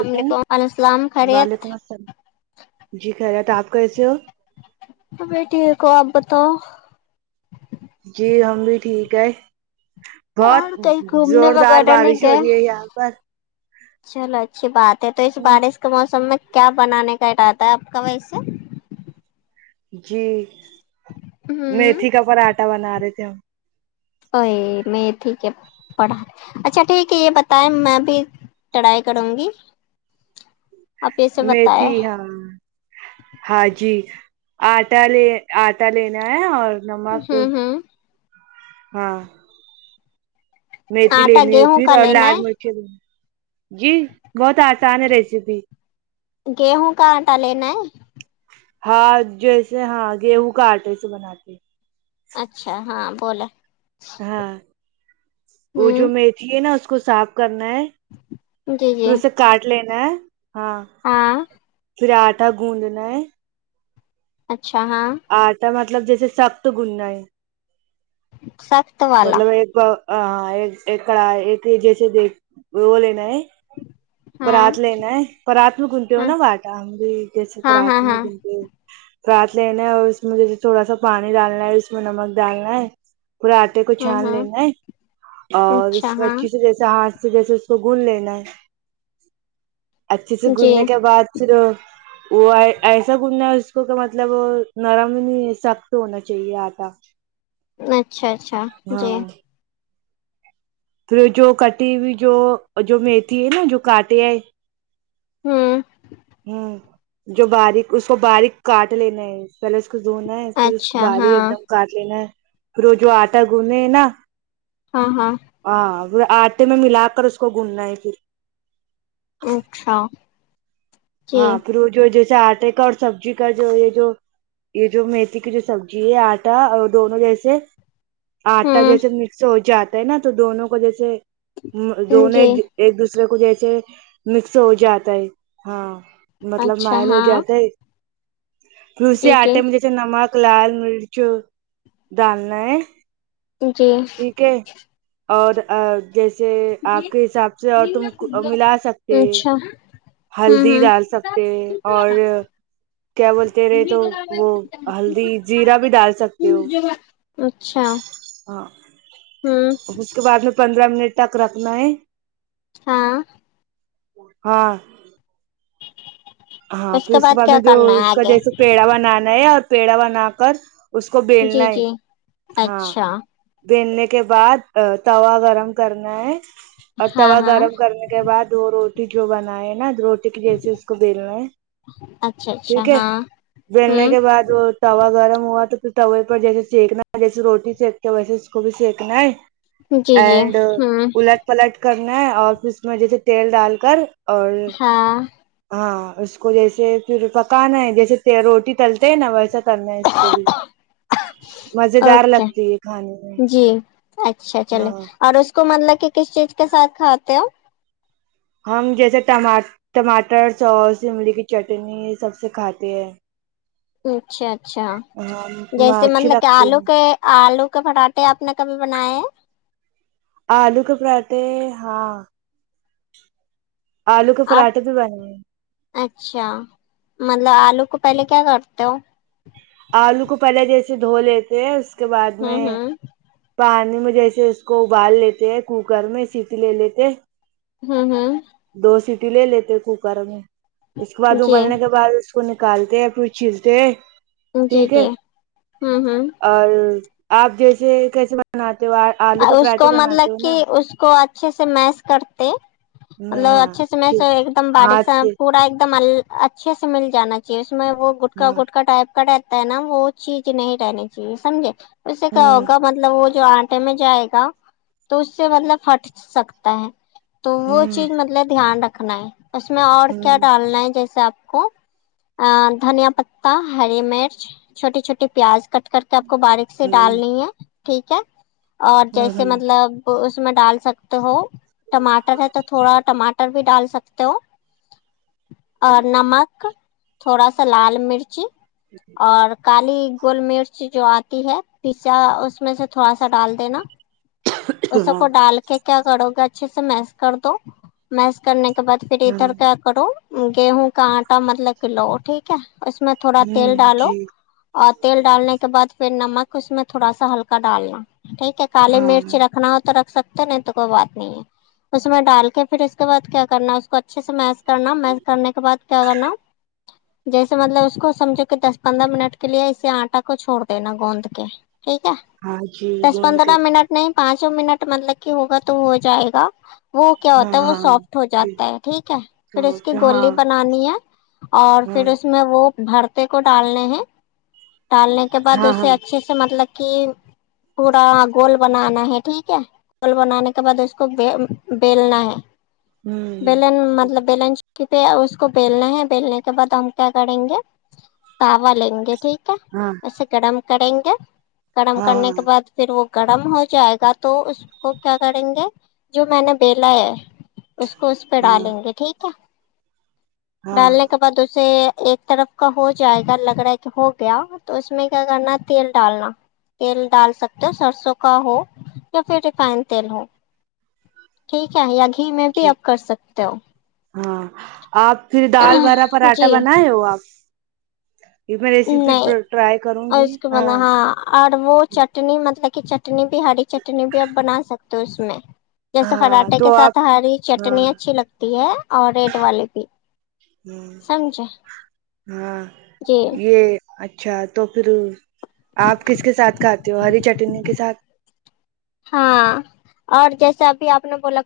السلام علیکم وعلیکم السلام خیریت وعلیکم السلام جی خیرت آپ کیسے ہو ابھی ٹھیک ہو آپ بتاو جی ہم بھی ٹھیک ہے بہت اور کہیں گھومنے زوردار وغیرہ نہیں بارش ہو گئے رہی ہے یہاں پر چلو اچھی بات ہے تو اس ہاں بارش کے موسم میں کیا بنانے کا ارادہ ہے آپ کا ویسے جی ہوں میتھی کا پراٹھا بنا رہے تھے ہم اوے میں ٹھیک ہے پڑھا اچھا ٹھیک ہے یہ بتایں میں بھی تڑائی کروں گی آپ اسے بتائے ہم ہاں جی آٹا لے آٹا لینا ہے اور نمک ہوں ہوں ہاں میتھی آٹا لینی ہے گیہوں پھر کا اور لال لینا مرچیں لے جی بہت آسان ہے ریسیپی گیہوں کا آٹا لینا ہے ہاں جیسے ہاں گیہوں کا آٹا سے بناتے اچھا ہاں بولا ہاں وہ جو ہوں میتھی ہے نا اس کو صاف کرنا ہے جی پھر جی اسے کاٹ لینا ہے ہاں ہاں پھر آٹا گوندنا ہے اچھا ہاں آٹا مطلب جیسے سخت گننا ہے سخت والا مطلب ایک باآ کڑ ایک جیسے دیک وہ لینا ہے ہاں پرات لینا ہے پرات میں گنتے ہو ہاں نااب آٹا ہم بھی جیسے ہاں پرات ہاں میں ہاں گنتے پرات لینا ہے اور اس میں جیسے تھوڑا سا پانی ڈالنا ہے اس میں نمک ڈالنا ہے پرات کو ہوں چھان ہوں لینا ہے اور اچھا اس میں ہاں اچھی سے جیسے ہاتھ جیسے اس کو گون لینا ہے اچھے سے جی گوننے کے بعد پھر وہ ایسا گوندھنا ہے اسکو کہ مطلب نرم نہیں سخت ہونا چاہیے آٹا اچھا اچھا جی ہاں پھر جو کٹی ہوئی جو جو میتھی ہے نا جو کانٹے ہے امم ہوں جو باریک اس کو باریک کاٹ لینا ہے پہلے اس کو دھونا ہے پھر اس کو اچھا باری ہاں ایک دم کاٹ لینا ہے پھر وہ جو آٹا گونے ہے نا ہاں ہاں ہاں پھر آٹے میں ملا کر اس کو گوندھنا ہے پھر اچھا جی ہاں پھر وہ جو جیسے آٹے کا اور سبزی کا جو یہ جو یہ جو میتھی کی جو سبزی ہے آٹا اور دونوں جیسے آٹا ہوں جیسے مکس ہو جاتا ہے نا تو دونوں کو جیسے دونوں جی ایک دوسرے کو جیسے مکس ہو جاتا ہے ہاں مطلب اچھا مائل ہو ہاں جاتا ہے تسی جی جی آٹے مجھے تھ نمک لال مرچ ڈالنا ہے جی ٹھیک ہے اورآ جیسے آپ کے حساب سے اور تم ملا سکتے اچھا ہوں ہلدی ہوں ڈال سکتے اور کیا بولتے رہے تو وہ ہلدی جیرا بھی ڈال سکتے ہو اچھا ہاں ہوں اس کے بعد میں پندرہ منٹ تک رکھنا ہے ہاں ہاں ہاں پھر اس کے بعد کیا میں جو کرنا ہے اس کا آگے جیسے پیڑا بنانا ہے اور پیڑا بنا کر اس کو جی بیلنا ہے جی ہاں اچھا بلنے کے بعد توا گرم کرنا ہے اور ہاں توا ہاں گرم کرنے کے بعد وہ روٹی جو بنائے نا روٹی کے جیسے اس کو بیلنا اچھا اچھا ٹھیک ہے ہاں بلنے ہوں کے بعد بعد توا گرم ہوا تو پھر توے پر جیسے سینکنا ہے جیسے روٹی سینکتے ویسے اس کو بھی سینکنا ہے جی جی اینڈ ہوں پلٹ کرنا ہے اور پھر اس میں جیسے تیل ڈال کر اور ہاں ہاں اس کو جیسے پھر پکانا ہے جیسے روٹی تلتے ہیں نا ویسا کرنا ہے اس کو بھی مز دار اوکے لگتی ہے کھانے میں جی اچھا چلے ہاں اور اس کو مطلب کہ کس چیز کے ساتھ کھاتے ہوپ ہم جیسے ٹما ٹماٹر سوس املی کی چٹنی سب سے کھاتے ہیں اچھا اچھا ہاں جیسے اچھی مطلب کہ لگتی آلو ہے کے آلو کے پراھے آپ نے کبھی بنائے ہیں آلو کے پراٹھے ہاں آلو کے آپ پراٹھے بھی بنے ہیں اچھا مطلب آلو کو پہلے کیا کرتے ہو آلو کو پہلے جیسے دھو لیتے ہیں اس کے بعد میں ہوں ہوں پانی میں جیسے اس کو ابال لیتے ہیں کوکر میں سیٹ لے لیتے ہاں ہاں دو سیٹی لے لیتے کوکر میں اس کے بعد جی ابلنے کے بعد کو نکالتے پھر چھیلتے جی ٹھیک ہے جی ہاں ہاں اور آپ جیسے کیسے بناتے ہو آلو کے اس پراٹھے کو بناتے ہو مطلب نا کہ اس کوچا اچھے سے میس کرتے میں مطلب ہاں اچھے سے میس ٹھیک ایک دم باریک ہاتھ سا سے پورا ایک دم ال اچھے سے مل جانا چاہیے اس میں وہ گٹکا ہاں گٹ کاا ٹائپ کا نا وہ چیز نہیں رہنی چاہیے سمجھے اس سے کیا ہوں ہوگا مطلب وہ جو آ ٹے میں جائے گا تو اس سے مطلب ہٹ سکتا ہے تو وہ ہوں چیز مطلب دھیان رکھنا ہے اس میں اور کیا ہوں ڈالنا ہے جیسے آپ کو ا دھنیا پتا ہری مرچ چھوٹی چھوٹی پیاز کٹ کر کے آپ کو باریک سے ہوں ڈالنی ہے ٹھیک ہے اور ہوں جیسے ہوں مطلب اس میں ڈال سکتے ہو ٹماٹر ہے تو تھوڑا ٹماٹر بھی ڈال سکتے ہو اور نمک تھوڑا سا لال مرچ جی اور کالی گول مرچ جو آتی ہے پیسا اس میں سے تھوڑا سا ڈال دینا اس ہاں کو ڈال کے کیا کرو گے اچھے سے میس کر دو میس کرنے کے بعد پھر ہاں ادھر کیا کرو گیہوں کا آٹا مطلب کہ لؤ ٹھیک ہے اس میں تھوڑا تیل ہوں ڈالو جی اور تیل ڈالنے کے بعد پھر نمک اس میں تھوڑا سا ہلکا ڈالنا ٹھیک ہے کالی ہاں مرچ رکھنا ہو تو رکھ سکتے نہیں تو کوئی بات نہیں ہے اس میں ڈال کے پھر اس کے بعد کیا کرنا اس کو اچھے سے میس کرنا میس کرنے کے بعد کیا کرنا جیسے مطلب اس کو سمجھو کہ دس پندرہ منٹ کے لیے اسے آٹا کو چھوڑ دینا گوند کےلے ٹھیک ہے ہاں جی دس گوند کے پندرہ منٹ نہیں پانچوں منٹ مطلب کہ ہوگا تو ہو جائے گا وہ کیا ہاں ہوتا ہے وہ ہاں سافٹ ہو جاتا ہے ٹھیک ہے پھر اس کی ہاں گولی ہاں بنانی ہے اور پھر اس میں وہ بھر کو ڈالنے ہیں ڈالنے کے بعد ہاں ہاں اسے اچھے سے مطلب کہ پورا گول بنانا ہے ٹھیک ہے گول بنانے کے بعد اس کو بیلنا ہے ہوں بیلن مطلب بیلن کیونکہ اس کو بیلنا ہے بیلنے کے بعد ہم کیا کریں گے تعوا لیں گے ٹھیک ہے ہاں سے گرم کریں گے گرم ہاں کرنے ہاں کے پھر وہ گرم ہو جائے گا تو اس کو کیا کریں گے جو میں نے بیلا ہے اس کو اس پہ ہاں ڈالیں گے ٹھیک ہے ہاں ڈالنے اس کے بعد اسے ایک طرف کا ہو جائے گا لگ رہا ہے کہ ہو گیا تو اس میں کیا کرنا تیل ڈالنا تیل ڈال سکتے ہو سرسوں کا ہو یا پھر ریفائن تیل ہو ٹھیک ہے یا گھی میں بھی جی آپ کر سکتے ہو ہاں آپ پھر دال برابر ہو اٹا جی بنائے ہو آپ یہ میں ریسیپی نہیں ٹرائی اور کرونگی اس کے بنا ہاں اور وہ چٹنی مطلب کہ چٹنی بھی ہری چٹنی بھی اپ بنا سکتے ہو اس میں جیسے ہاں پراٹھے کے تو آپ ساتھ ہری ہاں چٹنی اچھی لگتی ہے اور ریڈ والے بھی سمجھے ہاں جی یہ اچھا تو پھر آپ کس کے ساتھ کھاتے ہو ہری چٹنی کے ساتھ ہاں اور جیسے ابھی آپ نے بولا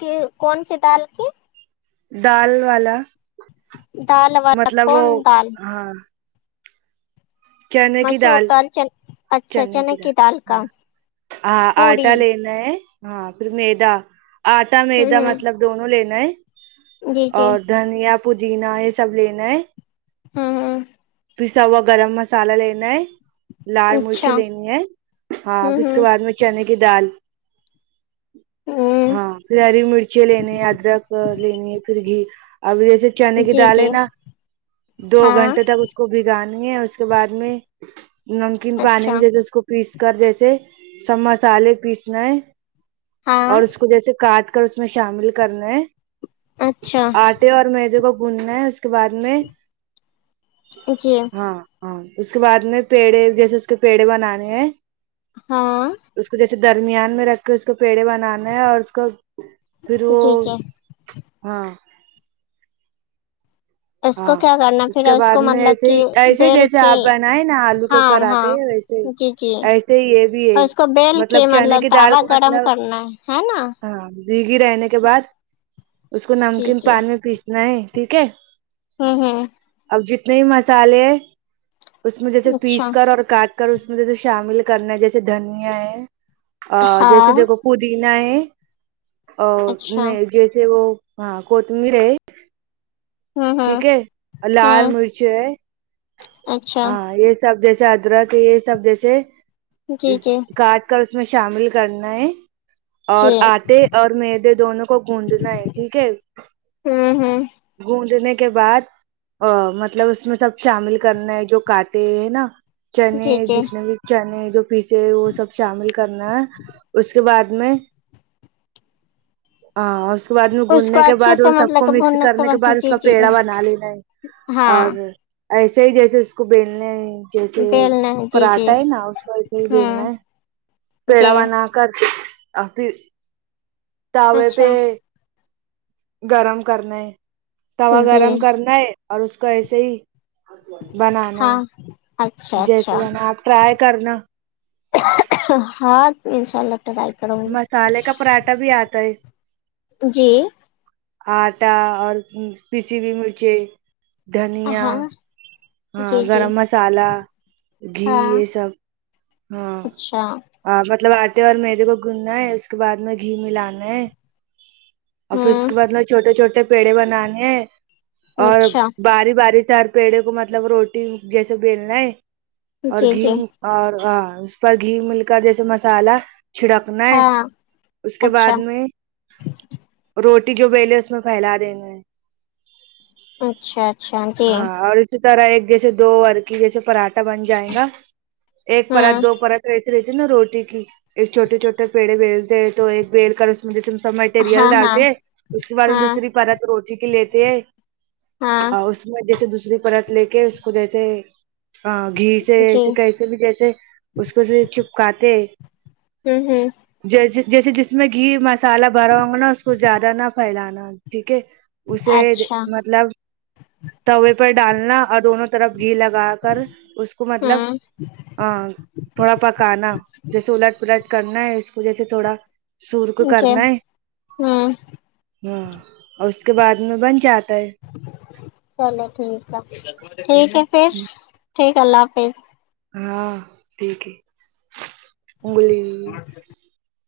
کے کونسی دال کی دال والا دال والا مطلب وہ کون دال ہاں چنے کی دال چنے کی دال ہاں آٹا پوری لینا ہے ہاں پھر میدا آٹا میدا ہوں ہوں مطلب دونوں لینا ہے جی جی اور دھنیا پودینہ یہ سب لینا ہے ھم ھم پیساہوا گرم مسالا لینا ہے لال مرچی اچھا لینی ہے ہاں پھر ہوں اس کے ہوں بعد میں چنے کی دال ہ ہاں پھر ہری مرچی لنے ہے ادرک لنے پھر گھی اب جیسے چنے کی جی دال جی ہے نا دو ہاں گھنٹے تک اس کو بگانانیے اس کے بعد میں نمکین پانی اچھا میں جیسے اس کو پیس کر جیسے سب مسالے پیسنے ہے ہاں اور اس کو جیسے کاٹ کر اس میں شامل کرنے اچھا اور میدے کو بھوننا ہے اس کے بعد میں جی ہاں ہاں اس کے بعد میں پیڑے جیسے اس کے پیڑے بناکے ہیں ہاں اس کو جیسے درمیان میں رکھ کے اس کو پیڑے بنانا ہے اور اس کو پھر وہ جی جی ہاں اس کو ہاں کیا کرنا اس پھر کے بعد کو میں مطلب ایسے ہی کہ ایسے ہی بیل جیسے کے آپ بنائے نا آلو کے ہاں ہاں پراٹھے ویسے جی جی ایسے ہی یہ بھی ہے اور اس کو بیل مطلب کے چنے کی دال توا کو گرم مطلب کرنا ہے ہے نا ہاں زگی رہنے کے بعد اس کو جی نمکین جی پان میں پیسنا ہے ٹھیک ہے ھم اب جتنے بھی مسالے ہے اس میں جیسے اچھا پیس کر اور کاٹ اس میں جسے شامل کرنا ہے جیسے دھنیا ہے جیسے ہاں دیکھو پودینہ ہے اور اچھا جیسے وہ ہاں کوتمیر ہے ہوں ٹھیک ہوں ہے اور لال ہوں مرچ ہے اچھا ہاں یہ سب جیسے ادرک یہ سب جیسے جی جی کاٹ کر اس میں شامل کرنا ہے اور جی آٹے اور میدے دونوں کو گوندنا ہے ٹھیک ہے ہوں ہوں گوندنے کے بعد مطلب اس میں سب شامل کرنا ہے جو کاٹے ہیں نا چنے جی جی جتنے بھی چنے جو پیسے وہ سب شامل کرنا ہے اس کے بعد میں ہاں اس کے بعد میں اس کو گوندنے کے اچھے بعد وہ سے سب مطلب کو کہ مکس بھوننے کرنے کے بعد جی سب جی جی پیڑا بنا لینا ہے ہاں اور ایسے ہی جیسے اس کو بیل نا ہیں جیسے بیلنا جی جی پراٹھا ہے نا اس کو ایسے ہی بیلنا ہوں ہے جی پیڑا بانا کر کے آ پھر تاوے اچھا پہ گرم کرنا ہے توا جی گرم کرنا ہے اور اس کو ایسے ہی بنانا ہاں اچھا ہے جیسے اچھا بنا آپ ٹرائی کرنا اہ اہ ہاں ان شاء اللہ ٹرائی کروں گی مسالے کا پراٹھا بھی آتا ہے جی آٹا اور کسی بھی مرچے دھنیا ہاں ہاں جی جی گرم مسالہ گھی ہاں یہ سب ہاں اچھا ہ مطلب آٹے اور میدے کو گوندنا ہے اس کے بعد میں گھی ملانا ہے اور پھر اس ہوں کے بعد میں چھوٹے چھوٹے پیڑے بنانے ہے اور اچھا باری باری سے ہر پیڑے کو مطلب روٹی جیسے بیلنا ہے اور جی گھی جی اور ہ اس پر گھی مل کر جیسے مسالہ چھڑکنا ہے ہاں اس کے اچھا بعد میں روٹی جو بیلے اس میں پھیلا دینگے اچھا اچھا جی ہاں اور اسی طرح ایک جیسے دو کی جیسے پراٹ بن جائے گا ایک پرت ہوں دو پرت رہتی نا روٹی کی ایک چھوٹے چھوٹے پیڑے بیلتے تو ایک بیل کر اسمے سب مٹیریل ہاں ہاں ڈالتے ہے اس کے بعد ہم ہاں دوسری پرت روٹی کی لیتے ہاں اس میں جیسے دوسری پرت لے کے اس کو جیسے گھی جی جے کیسے بھی جیسے اس کو سے چپکاتے ہے ہوں ہوں جیسے جیسے جس میں گھی مسالہ بھرا ہوں نا اس کو زیادہ نہ پھیلانا ٹھیک ہے اسے اچھا مطلب توے پر ڈالنا اور دونوں طرف گھی لگا کر اس کو مطلب ہوں ہ تھوڑا پکانا جیسے اللٹ پلٹ کرنا ہے اس کو جیسے تھوڑا سور کو جی کرنا ہے ہوں ہاں اور اس کے بعد میں بن جاتا ہے چلو ٹھیک ہے ٹھیک ہے پھر ٹھیک ہے اللہ حافظ ہاں ٹھیک ہے انگلی